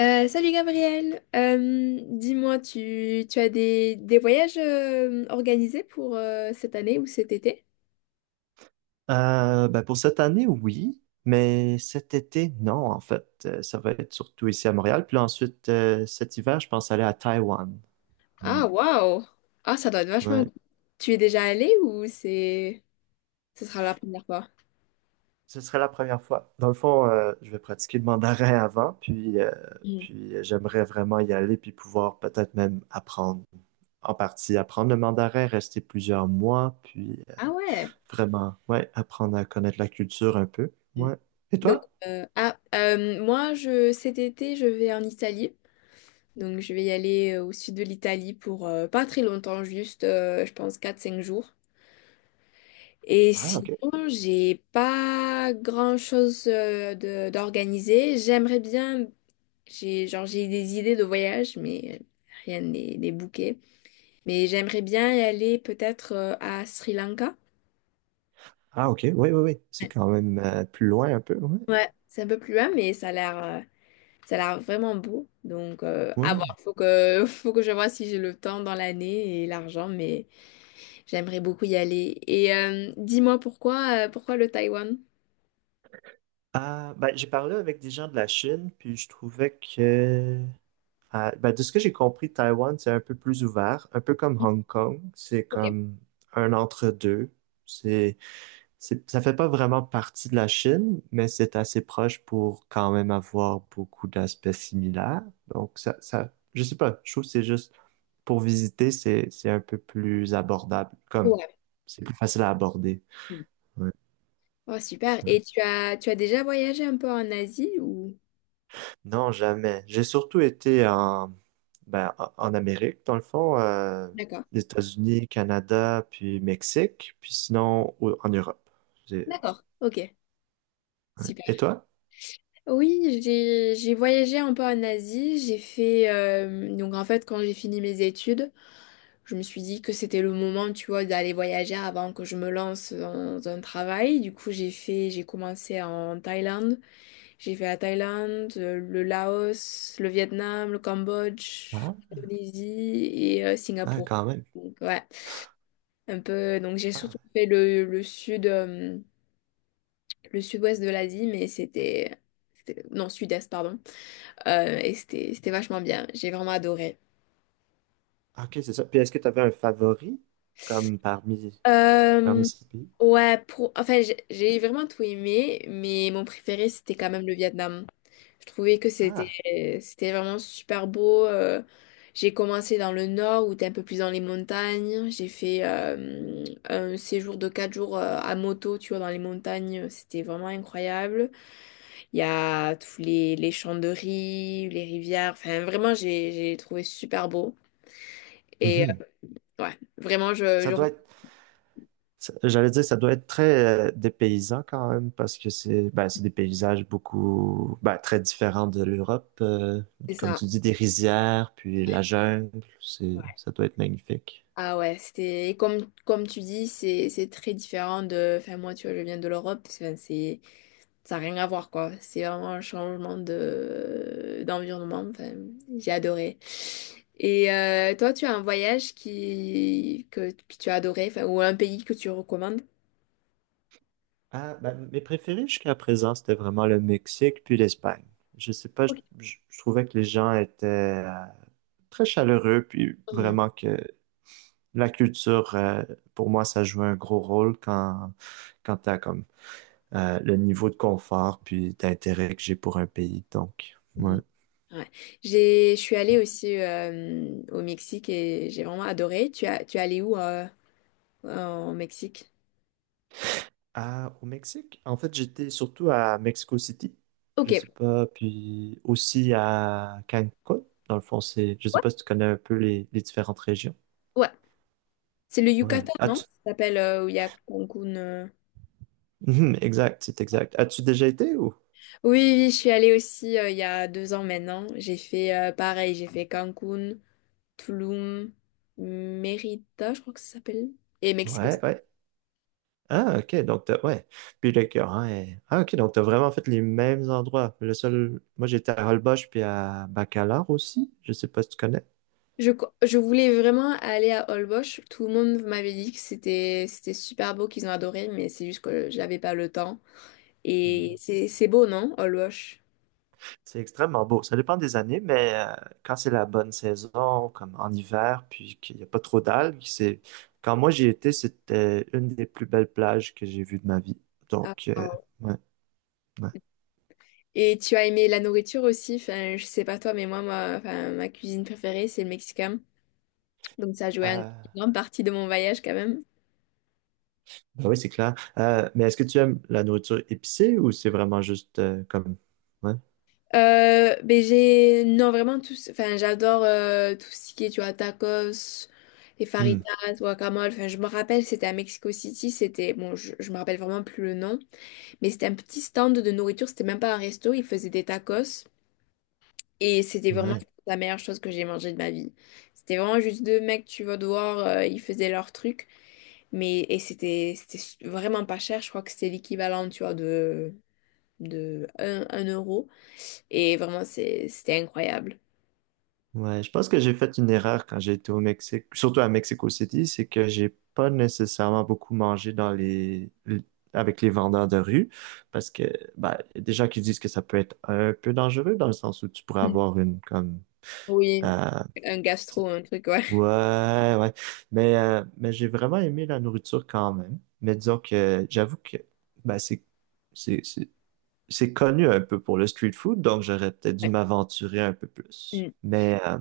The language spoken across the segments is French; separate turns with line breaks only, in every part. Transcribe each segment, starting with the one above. Salut Gabriel. Dis-moi, tu as des voyages organisés pour cette année ou cet été?
Ben pour cette année, oui, mais cet été, non, en fait. Ça va être surtout ici à Montréal. Puis là, ensuite, cet hiver, je pense aller à Taïwan. Ouais.
Ah, waouh! Ah, ça doit être vachement
Ouais.
cool. Tu es déjà allé ou c'est... Ce sera la première fois?
Ce serait la première fois. Dans le fond, je vais pratiquer le mandarin avant, puis, euh,
Mhm.
puis euh, j'aimerais vraiment y aller, puis pouvoir peut-être même apprendre en partie, apprendre le mandarin, rester plusieurs mois, puis
Ah, ouais!
vraiment, ouais, apprendre à connaître la culture un peu.
Mhm.
Ouais. Et
Donc,
toi?
moi, cet été, je vais en Italie. Donc, je vais y aller au sud de l'Italie pour pas très longtemps, juste, je pense, quatre cinq jours. Et
Ah,
sinon,
ok.
j'ai pas grand-chose de d'organiser. J'aimerais bien, j'ai des idées de voyage, mais rien n'est booké. Mais j'aimerais bien y aller peut-être à Sri Lanka.
Ah, ok. Oui, oui, oui. C'est
Ouais,
quand même plus loin un peu. Ouais.
Ouais, c'est un peu plus loin, mais ça a l'air vraiment beau. Donc à voir,
Ouais.
faut que faut que je vois si j'ai le temps dans l'année et l'argent, mais j'aimerais beaucoup y aller. Et dis-moi pourquoi le Taïwan?
Ah, ben, j'ai parlé avec des gens de la Chine, puis je trouvais que, ah, ben, de ce que j'ai compris, Taïwan, c'est un peu plus ouvert, un peu comme Hong Kong. C'est
Ok.
comme un entre-deux. C'est, c'est, ça fait pas vraiment partie de la Chine, mais c'est assez proche pour quand même avoir beaucoup d'aspects similaires. Donc, ça, je sais pas, je trouve que c'est juste, pour visiter, c'est un peu plus abordable, comme,
Ouais.
c'est plus facile à aborder. Ouais.
Oh, super.
Ouais.
Et tu as déjà voyagé un peu en Asie ou...
Non, jamais. J'ai surtout été ben, en Amérique, dans le fond,
D'accord.
les États-Unis, Canada, puis Mexique, puis sinon en Europe. J'ai-
D'accord. Ok.
ouais.
Super.
Et toi?
Oui, j'ai voyagé un peu en Asie. J'ai fait... donc en fait, quand j'ai fini mes études, je me suis dit que c'était le moment, tu vois, d'aller voyager avant que je me lance dans un travail. Du coup, j'ai commencé en Thaïlande. J'ai fait la Thaïlande, le Laos, le Vietnam, le Cambodge,
Ah,
l'Indonésie et
ah,
Singapour.
quand même.
Donc, ouais. Un peu. Donc j'ai
Ah,
surtout fait le sud, le sud-ouest de l'Asie, mais non, sud-est, pardon. Et c'était vachement bien. J'ai vraiment adoré.
ok, c'est ça. Puis est-ce que tu avais un favori comme parmi,
Euh,
ces pays?
ouais, enfin, j'ai vraiment tout aimé, mais mon préféré, c'était quand même le Vietnam. Je trouvais que
Ah,
c'était vraiment super beau. J'ai commencé dans le nord, où t'es un peu plus dans les montagnes. J'ai fait un séjour de 4 jours à moto, tu vois, dans les montagnes. C'était vraiment incroyable. Il y a tous les champs de riz, les rivières. Enfin, vraiment, j'ai trouvé super beau. Et
mhm.
ouais, vraiment, je,
Ça
je
doit
recommande
être. J'allais dire, ça doit être très dépaysant quand même, parce que c'est ben, c'est des paysages beaucoup ben, très différents de l'Europe. Comme
ça.
tu dis, des rizières, puis
Ouais.
la jungle, c'est,
Ouais.
ça doit être magnifique.
Ah ouais, c'était et comme tu dis, c'est très différent de. Enfin moi, tu vois, je viens de l'Europe. Enfin, c'est ça n'a rien à voir quoi. C'est vraiment un changement de d'environnement. Enfin, j'ai adoré. Et toi, tu as un voyage que tu as adoré, enfin, ou un pays que tu recommandes?
Ah, ben, mes préférés jusqu'à présent, c'était vraiment le Mexique puis l'Espagne. Je sais pas, je trouvais que les gens étaient très chaleureux, puis
Ok.
vraiment que la culture, pour moi, ça joue un gros rôle quand tu as comme le niveau de confort puis d'intérêt que j'ai pour un pays. Donc, ouais.
Mhm. Ouais. Je suis allée aussi au Mexique et j'ai vraiment adoré. Tu es allée où en Mexique?
Ah, au Mexique, en fait, j'étais surtout à Mexico City, je
Ok.
sais pas, puis aussi à Cancun. Dans le fond, c'est, je sais
Ouais.
pas si tu connais un peu les différentes régions.
Ouais. C'est le
Ouais.
Yucatan, non? Ça s'appelle où il y a Cancun.
Mhm, exact, c'est exact. As-tu déjà été ou?
Oui, oui, je suis allée aussi il y a 2 ans maintenant. J'ai fait pareil, j'ai fait Cancun, Tulum, Mérida, je crois que ça s'appelle, et Mexico
Ouais,
City.
ouais. Ah, ok, donc t'as, ouais. Puis le cœur, hein, Ah, ok, donc t'as vraiment fait les mêmes endroits. Le seul, moi j'étais à Holbox puis à Bacalar aussi. Je sais pas si tu connais.
Je voulais vraiment aller à Holbox. Tout le monde m'avait dit que c'était super beau, qu'ils ont adoré, mais c'est juste que j'avais pas le temps. Et c'est beau, non? Olbosch.
C'est extrêmement beau. Ça dépend des années, mais quand c'est la bonne saison, comme en hiver, puis qu'il n'y a pas trop d'algues, c'est. Quand moi j'y étais, c'était une des plus belles plages que j'ai vues de ma vie.
Ah,
Donc,
ah.
ouais, ouais.
Et tu as aimé la nourriture aussi? Enfin, je sais pas toi, mais moi, enfin, ma cuisine préférée, c'est le mexicain. Donc ça a joué une
Euh,
grande partie de mon voyage quand même.
ben oui, c'est clair. Mais est-ce que tu aimes la nourriture épicée ou c'est vraiment juste comme. Ouais.
Ben, j'ai... Non, vraiment, tout... enfin, j'adore tout ce qui est, tu vois, tacos, les
Hmm.
faritas, guacamole. Enfin, je me rappelle, c'était à Mexico City, c'était... Bon, je me rappelle vraiment plus le nom, mais c'était un petit stand de nourriture, c'était même pas un resto, ils faisaient des tacos. Et c'était vraiment
Ouais.
la meilleure chose que j'ai mangée de ma vie. C'était vraiment juste deux mecs, tu vas devoir ils faisaient leur truc. Mais, et c'était vraiment pas cher. Je crois que c'était l'équivalent, tu vois, de 1, un euro. Et vraiment, c'était incroyable.
Ouais, je pense que j'ai fait une erreur quand j'ai été au Mexique, surtout à Mexico City, c'est que j'ai pas nécessairement beaucoup mangé dans les avec les vendeurs de rue, parce que bah, y a des gens qui disent que ça peut être un peu dangereux dans le sens où tu pourrais
Mm.
avoir une comme
Oui,
euh,
un gastro, un truc, ouais.
ouais ouais, mais j'ai vraiment aimé la nourriture quand même. Mais disons que j'avoue que bah c'est c'est c'est connu un peu pour le street food, donc j'aurais peut-être dû
Ouais.
m'aventurer un peu plus.
Mm.
Mais euh,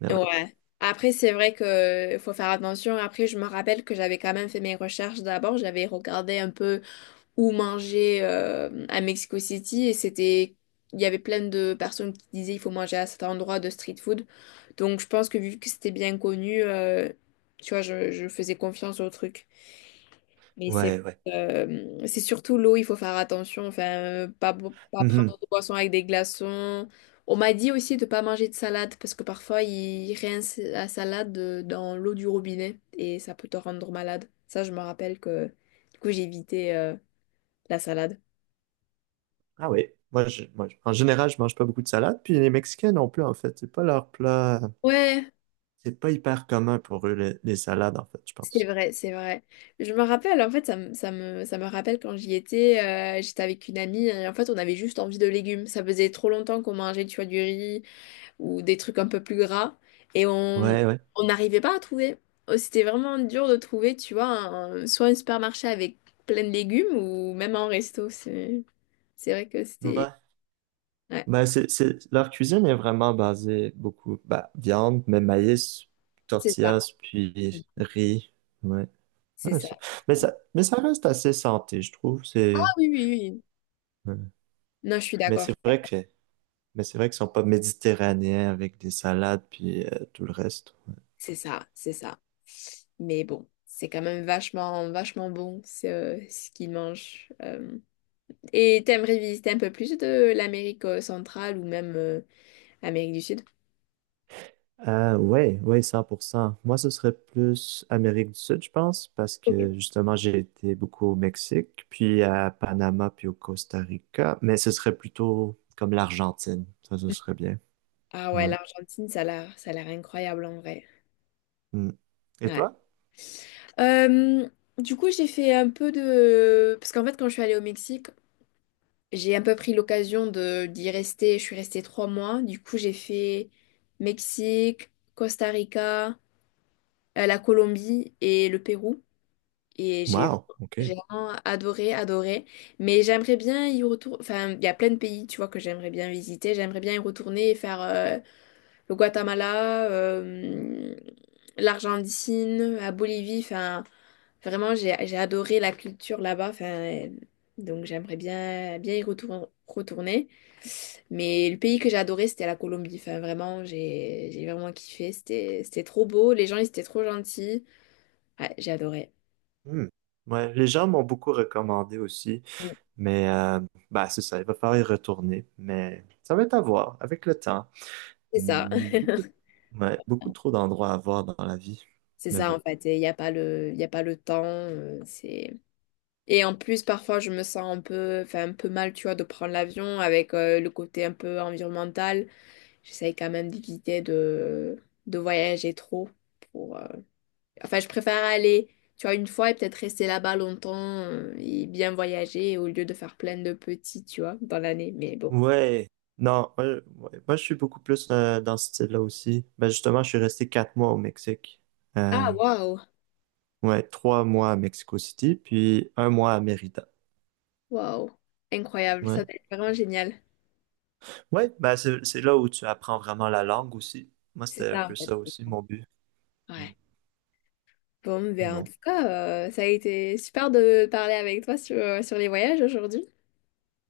mais ouais
Ouais. Après, c'est vrai que faut faire attention. Après, je me rappelle que j'avais quand même fait mes recherches d'abord. J'avais regardé un peu ou manger à Mexico City et c'était il y avait plein de personnes qui disaient il faut manger à cet endroit de street food. Donc je pense que vu que c'était bien connu, tu vois, je faisais confiance au truc. Mais c'est
ouais ouais.
c'est surtout l'eau, il faut faire attention, enfin pas
Mhm.
prendre de boisson avec des glaçons. On m'a dit aussi de pas manger de salade parce que parfois ils rincent la salade dans l'eau du robinet et ça peut te rendre malade. Ça, je me rappelle que du coup j'ai évité la salade.
Ah oui, en général, je mange pas beaucoup de salade, puis les Mexicains non plus, en fait. C'est pas leur plat.
Ouais,
C'est pas hyper commun pour eux, les salades, en fait, je
c'est
pense.
vrai, c'est vrai. Je me rappelle, en fait, ça me rappelle quand j'y étais, j'étais avec une amie et en fait, on avait juste envie de légumes. Ça faisait trop longtemps qu'on mangeait, tu vois, du riz ou des trucs un peu plus gras et on
Ouais, ouais.
on n'arrivait pas à trouver. C'était vraiment dur de trouver, tu vois, soit un supermarché avec plein de légumes ou même un resto. C'est vrai que c'était...
Ouais.
Ouais,
Ben, leur cuisine est vraiment basée beaucoup, bah viande, mais maïs,
c'est ça,
tortillas, puis riz. Ouais.
c'est
Ouais,
ça.
mais ça reste assez santé, je trouve.
Ah oui, oui, oui.
Ouais.
Non, je suis
mais
d'accord.
c'est vrai que, mais c'est vrai qu'ils sont pas méditerranéens avec des salades, puis tout le reste.
C'est ça, c'est ça. Mais bon, c'est quand même vachement, vachement bon ce qu'ils mangent. Et t'aimerais visiter un peu plus de l'Amérique centrale ou même Amérique du Sud?
Ouais, ouais, 100%. Moi, ce serait plus Amérique du Sud, je pense, parce
Ok.
que justement, j'ai été beaucoup au Mexique, puis à Panama, puis au Costa Rica, mais ce serait plutôt comme l'Argentine. Ça, ce serait bien.
Ah ouais,
Ouais.
l'Argentine, ça a l'air incroyable en vrai.
Mm. Et
Ouais.
toi?
Euh, du coup, j'ai fait un peu de... Parce qu'en fait, quand je suis allée au Mexique, j'ai un peu pris l'occasion de d'y rester. Je suis restée 3 mois. Du coup, j'ai fait Mexique, Costa Rica, la Colombie et le Pérou. Et j'ai
Wow,
j'ai
OK.
vraiment adoré, adoré. Mais j'aimerais bien y retourner. Enfin, il y a plein de pays, tu vois, que j'aimerais bien visiter. J'aimerais bien y retourner et faire le Guatemala, l'Argentine, la Bolivie. Enfin, vraiment, j'ai adoré la culture là-bas. Enfin, donc j'aimerais bien retourner. Mais le pays que j'ai adoré, c'était la Colombie. Enfin, vraiment, j'ai vraiment kiffé. C'était trop beau. Les gens, ils étaient trop gentils. Ouais, j'ai adoré.
Hmm. Ouais, les gens m'ont beaucoup recommandé aussi,
Mm.
mais bah, c'est ça, il va falloir y retourner, mais ça va être à voir avec le temps.
C'est ça.
Hmm. Ouais, beaucoup trop d'endroits à voir dans la vie,
C'est
mais
ça en
bon.
fait, il n'y a pas le, il a pas le temps. C'est... Et en plus, parfois, je me sens un peu, enfin, un peu mal, tu vois, de prendre l'avion avec le côté un peu environnemental. J'essaye quand même d'éviter de voyager trop. Pour, euh, Enfin, je préfère aller, tu vois, une fois et peut-être rester là-bas longtemps et bien voyager au lieu de faire plein de petits, tu vois, dans l'année. Mais bon.
Ouais, non, ouais. Moi, je suis beaucoup plus dans ce style-là aussi. Ben justement, je suis resté 4 mois au Mexique. Euh,
Ah, waouh!
ouais, 3 mois à Mexico City, puis un mois à Mérida.
Waouh! Incroyable, ça
Ouais,
va être vraiment génial.
ouais, ben c'est là où tu apprends vraiment la langue aussi. Moi,
C'est
c'était un
ça
peu
en fait.
ça
C'est
aussi
ça.
mon but. Ouais,
Ouais. Bon,
mais
ben en
bon.
tout cas, ça a été super de parler avec toi sur les voyages aujourd'hui.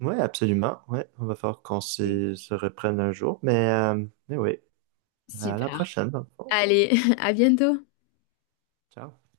Ouais, absolument. Ouais, on va falloir qu'on
Oui.
se reprenne un jour, mais oui, à la
Super.
prochaine dans le fond.
Allez, à bientôt.
Ciao.